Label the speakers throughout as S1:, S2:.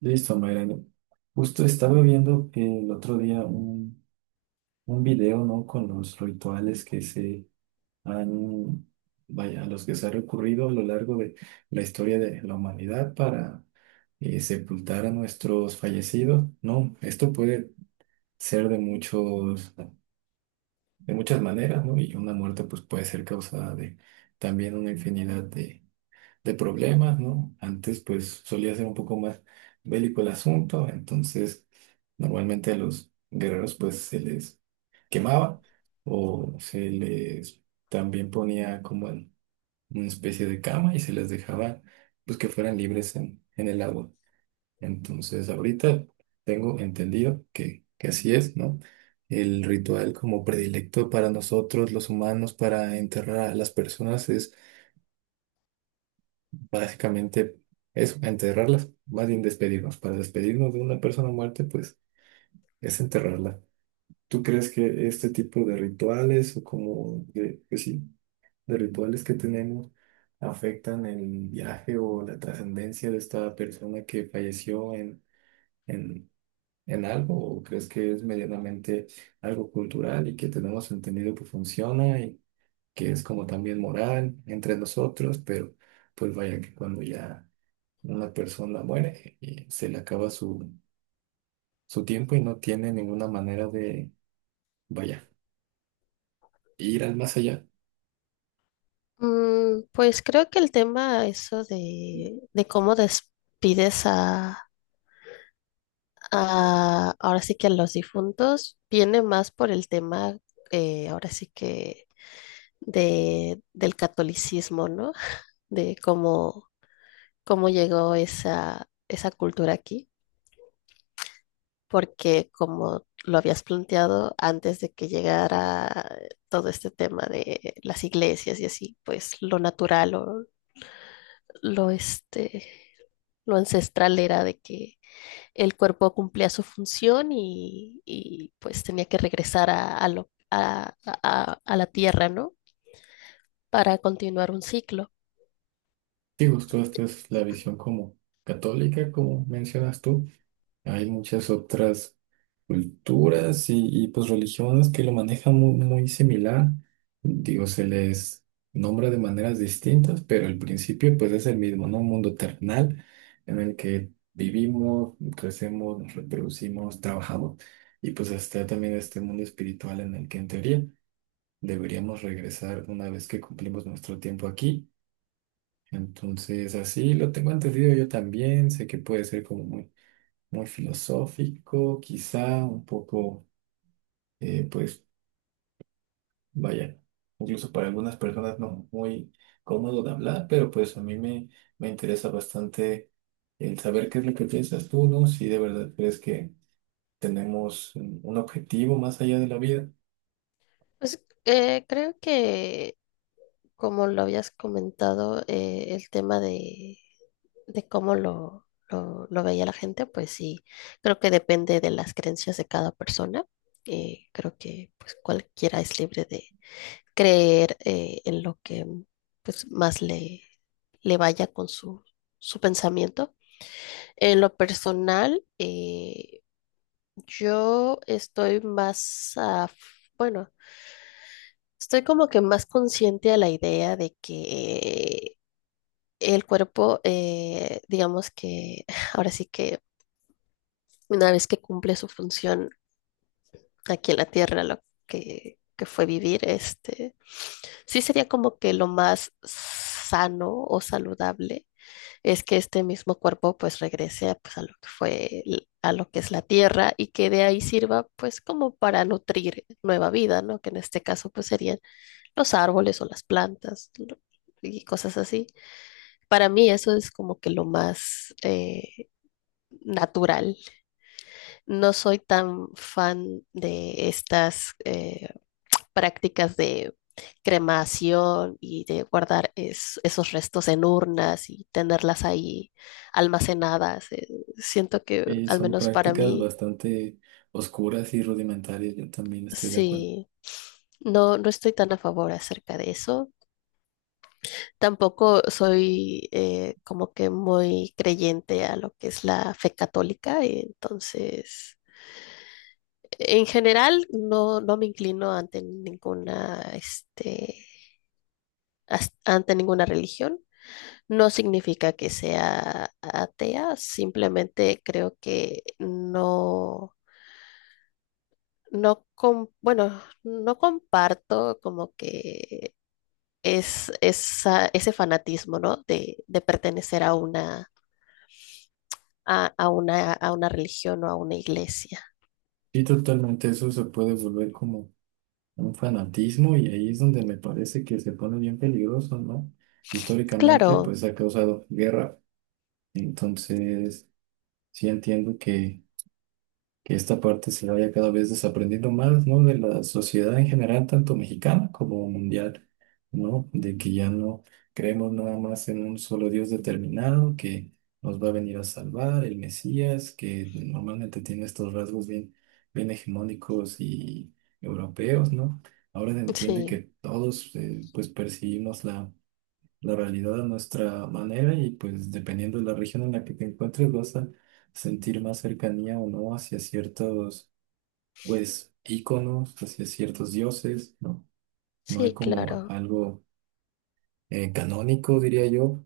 S1: Listo, Mayrani. Justo estaba viendo que el otro día un video, ¿no? Con los rituales que se han, a los que se ha recurrido a lo largo de la historia de la humanidad para sepultar a nuestros fallecidos, ¿no? Esto puede ser de de muchas maneras, ¿no? Y una muerte, pues, puede ser causada de también una infinidad de problemas, ¿no? Antes pues solía ser un poco más bélico el asunto, entonces normalmente a los guerreros pues se les quemaba o se les también ponía como en una especie de cama y se les dejaba pues que fueran libres en el agua. Entonces ahorita tengo entendido que así es, ¿no? El ritual como predilecto para nosotros los humanos para enterrar a las personas es básicamente eso, enterrarlas, más bien despedirnos. Para despedirnos de una persona muerta, pues es enterrarla. ¿Tú crees que este tipo de rituales o como de, pues sí, de rituales que tenemos afectan el viaje o la trascendencia de esta persona que falleció en, en algo? ¿O crees que es medianamente algo cultural y que tenemos entendido que funciona y que es como también moral entre nosotros? Pero pues vaya que cuando ya una persona muere y se le acaba su tiempo y no tiene ninguna manera de, vaya, ir al más allá.
S2: Pues creo que el tema eso de cómo despides ahora sí que a los difuntos viene más por el tema ahora sí que del catolicismo, ¿no? De cómo llegó esa cultura aquí, porque como lo habías planteado antes de que llegara todo este tema de las iglesias y así, pues lo natural o lo, lo ancestral era de que el cuerpo cumplía su función y pues tenía que regresar a, lo- a la tierra, ¿no? Para continuar un ciclo.
S1: Digo, esta es la visión como católica, como mencionas tú. Hay muchas otras culturas y pues religiones que lo manejan muy, muy similar. Digo, se les nombra de maneras distintas, pero el principio pues es el mismo, ¿no? Un mundo terrenal en el que vivimos, crecemos, nos reproducimos, trabajamos. Y pues está también este mundo espiritual en el que en teoría deberíamos regresar una vez que cumplimos nuestro tiempo aquí. Entonces, así lo tengo entendido yo también. Sé que puede ser como muy, muy filosófico, quizá un poco pues vaya, incluso para algunas personas no muy cómodo de hablar, pero pues a me interesa bastante el saber qué es lo que piensas tú, ¿no? Si de verdad crees que tenemos un objetivo más allá de la vida.
S2: Pues creo que, como lo habías comentado, el tema de cómo lo veía la gente, pues sí, creo que depende de las creencias de cada persona. Creo que pues cualquiera es libre de creer en lo que pues, más le vaya con su, su pensamiento. En lo personal, yo estoy más, bueno, estoy como que más consciente a la idea de que el cuerpo, digamos que ahora sí que una vez que cumple su función aquí en la Tierra, que fue vivir, este, sí sería como que lo más sano o saludable es que este mismo cuerpo pues regrese pues, a lo que fue, a lo que es la tierra y que de ahí sirva pues como para nutrir nueva vida, ¿no? Que en este caso pues serían los árboles o las plantas, ¿no? Y cosas así. Para mí eso es como que lo más natural. No soy tan fan de estas prácticas de cremación y de guardar esos restos en urnas y tenerlas ahí almacenadas. Siento que,
S1: Y
S2: al
S1: son
S2: menos para
S1: prácticas
S2: mí,
S1: bastante oscuras y rudimentarias, yo también estoy de acuerdo.
S2: sí, no, no estoy tan a favor acerca de eso. Tampoco soy como que muy creyente a lo que es la fe católica, y entonces... En general, no, no me inclino ante ninguna, este, ante ninguna religión. No significa que sea atea, simplemente creo que no, bueno, no comparto como que ese fanatismo, ¿no? De pertenecer a una, a una, a una religión o a una iglesia.
S1: Sí, totalmente, eso se puede volver como un fanatismo y ahí es donde me parece que se pone bien peligroso, ¿no? Históricamente,
S2: Claro,
S1: pues ha causado guerra, entonces sí entiendo que esta parte se vaya cada vez desaprendiendo más, ¿no? De la sociedad en general, tanto mexicana como mundial, ¿no? De que ya no creemos nada más en un solo Dios determinado que nos va a venir a salvar, el Mesías, que normalmente tiene estos rasgos bien hegemónicos y europeos, ¿no? Ahora se entiende
S2: sí,
S1: que todos, pues, percibimos la realidad a nuestra manera y pues dependiendo de la región en la que te encuentres vas a sentir más cercanía o no hacia ciertos pues íconos, hacia ciertos dioses, ¿no? No hay
S2: sí,
S1: como
S2: claro,
S1: algo canónico, diría yo,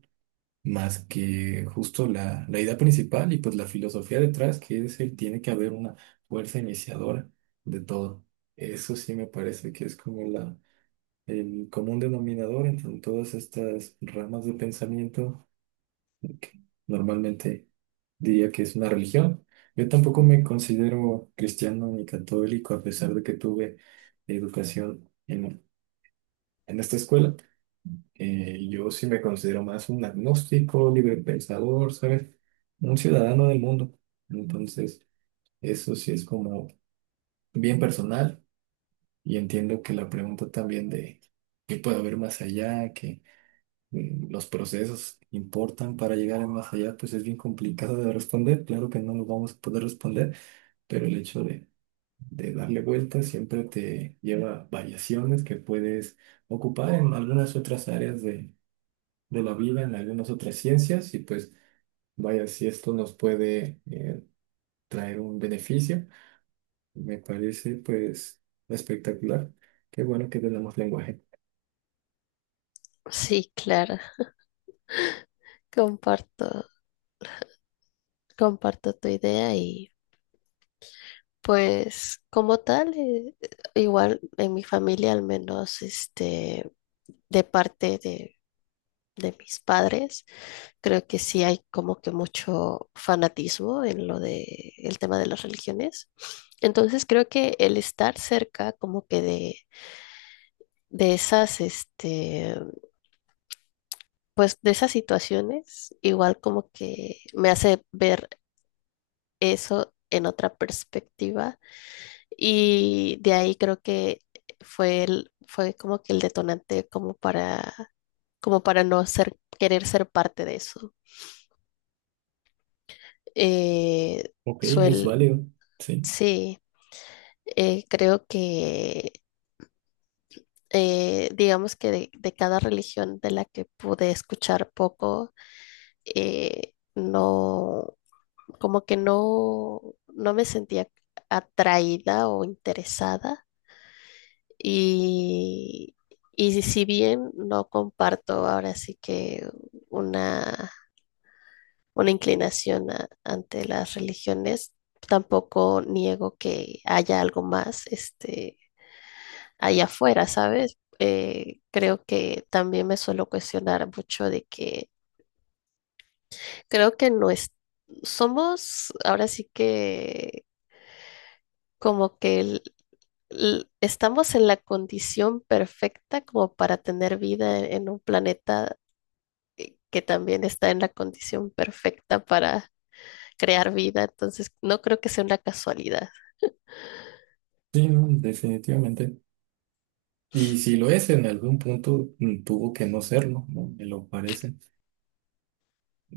S1: más que justo la idea principal y pues la filosofía detrás, que es el tiene que haber una fuerza iniciadora de todo. Eso sí me parece que es como el común denominador entre todas estas ramas de pensamiento, normalmente diría que es una religión. Yo tampoco me considero cristiano ni católico, a pesar de que tuve educación en esta escuela. Yo sí me considero más un agnóstico, libre pensador, ¿sabes? Un ciudadano del mundo. Entonces, eso sí es como bien personal y entiendo que la pregunta también de qué puede haber más allá, que los procesos importan para llegar al más allá, pues es bien complicado de responder. Claro que no lo vamos a poder responder, pero el hecho de darle vueltas siempre te lleva a variaciones que puedes ocupar en algunas otras áreas de la vida, en algunas otras ciencias, y pues vaya, si esto nos puede traer un beneficio, me parece pues espectacular. Qué bueno que tenemos lenguaje.
S2: sí, claro. Comparto, comparto tu idea. Y pues como tal, igual en mi familia al menos, este, de parte de mis padres, creo que sí hay como que mucho fanatismo en lo de el tema de las religiones. Entonces creo que el estar cerca como que de esas, este, pues de esas situaciones, igual como que me hace ver eso en otra perspectiva. Y de ahí creo que fue fue como que el detonante como para, como para no querer ser parte de eso. Eh,
S1: Ok, es
S2: suel,
S1: válido. Sí,
S2: sí, creo que digamos que de cada religión de la que pude escuchar poco, no, como que no, no me sentía atraída o interesada. Y, y si bien no comparto ahora sí que una, una inclinación ante las religiones, tampoco niego que haya algo más este, allá afuera, ¿sabes? Creo que también me suelo cuestionar mucho de que creo que no es, somos ahora sí que como que estamos en la condición perfecta como para tener vida en un planeta que también está en la condición perfecta para crear vida, entonces no creo que sea una casualidad.
S1: sí, no, definitivamente. Y si lo es, en algún punto tuvo que no serlo, ¿no? Me lo parece.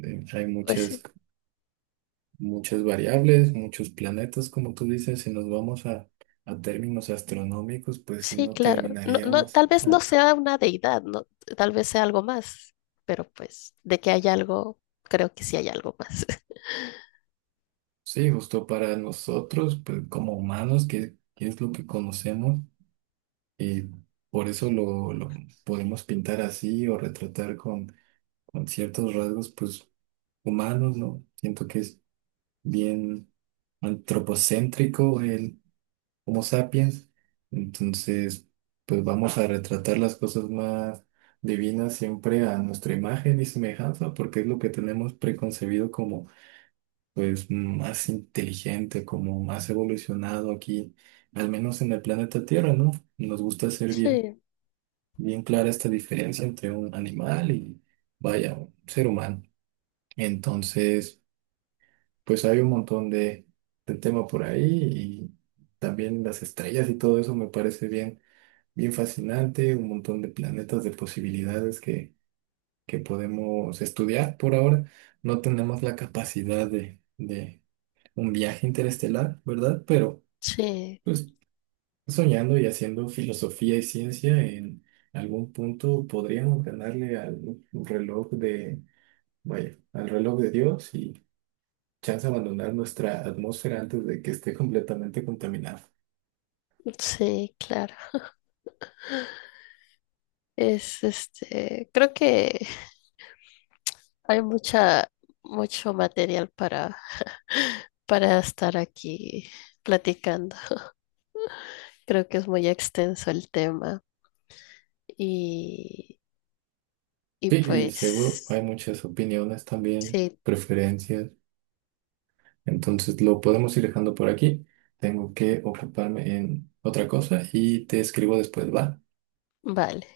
S1: Eh, hay
S2: Pues
S1: muchas,
S2: sí,
S1: muchas variables, muchos planetas, como tú dices, si nos vamos a términos astronómicos, pues si
S2: sí,
S1: no
S2: claro. No, no,
S1: terminaríamos.
S2: tal vez no
S1: Ah,
S2: sea una deidad, no, tal vez sea algo más, pero pues de que hay algo, creo que sí hay algo más.
S1: sí, justo para nosotros, pues, como humanos, que es lo que conocemos, y por eso lo podemos pintar así o retratar con ciertos rasgos, pues humanos, ¿no? Siento que es bien antropocéntrico el Homo sapiens. Entonces, pues vamos a retratar las cosas más divinas siempre a nuestra imagen y semejanza, porque es lo que tenemos preconcebido como pues más inteligente, como más evolucionado aquí, al menos en el planeta Tierra, ¿no? Nos gusta hacer
S2: Sí,
S1: bien clara esta diferencia entre un animal y, vaya, un ser humano. Entonces, pues hay un montón de tema por ahí y también las estrellas y todo eso me parece bien fascinante, un montón de planetas, de posibilidades que podemos estudiar por ahora. No tenemos la capacidad de un viaje interestelar, ¿verdad? Pero
S2: sí,
S1: pues soñando y haciendo filosofía y ciencia, en algún punto podríamos ganarle al reloj de, vaya, al reloj de Dios y chance abandonar nuestra atmósfera antes de que esté completamente contaminada.
S2: sí, claro. Es este, creo que hay mucha, mucho material para estar aquí platicando. Creo que es muy extenso el tema. Y y
S1: Sí, y seguro hay
S2: pues,
S1: muchas opiniones también,
S2: sí,
S1: preferencias. Entonces lo podemos ir dejando por aquí. Tengo que ocuparme en otra cosa y te escribo después, ¿va?
S2: vale.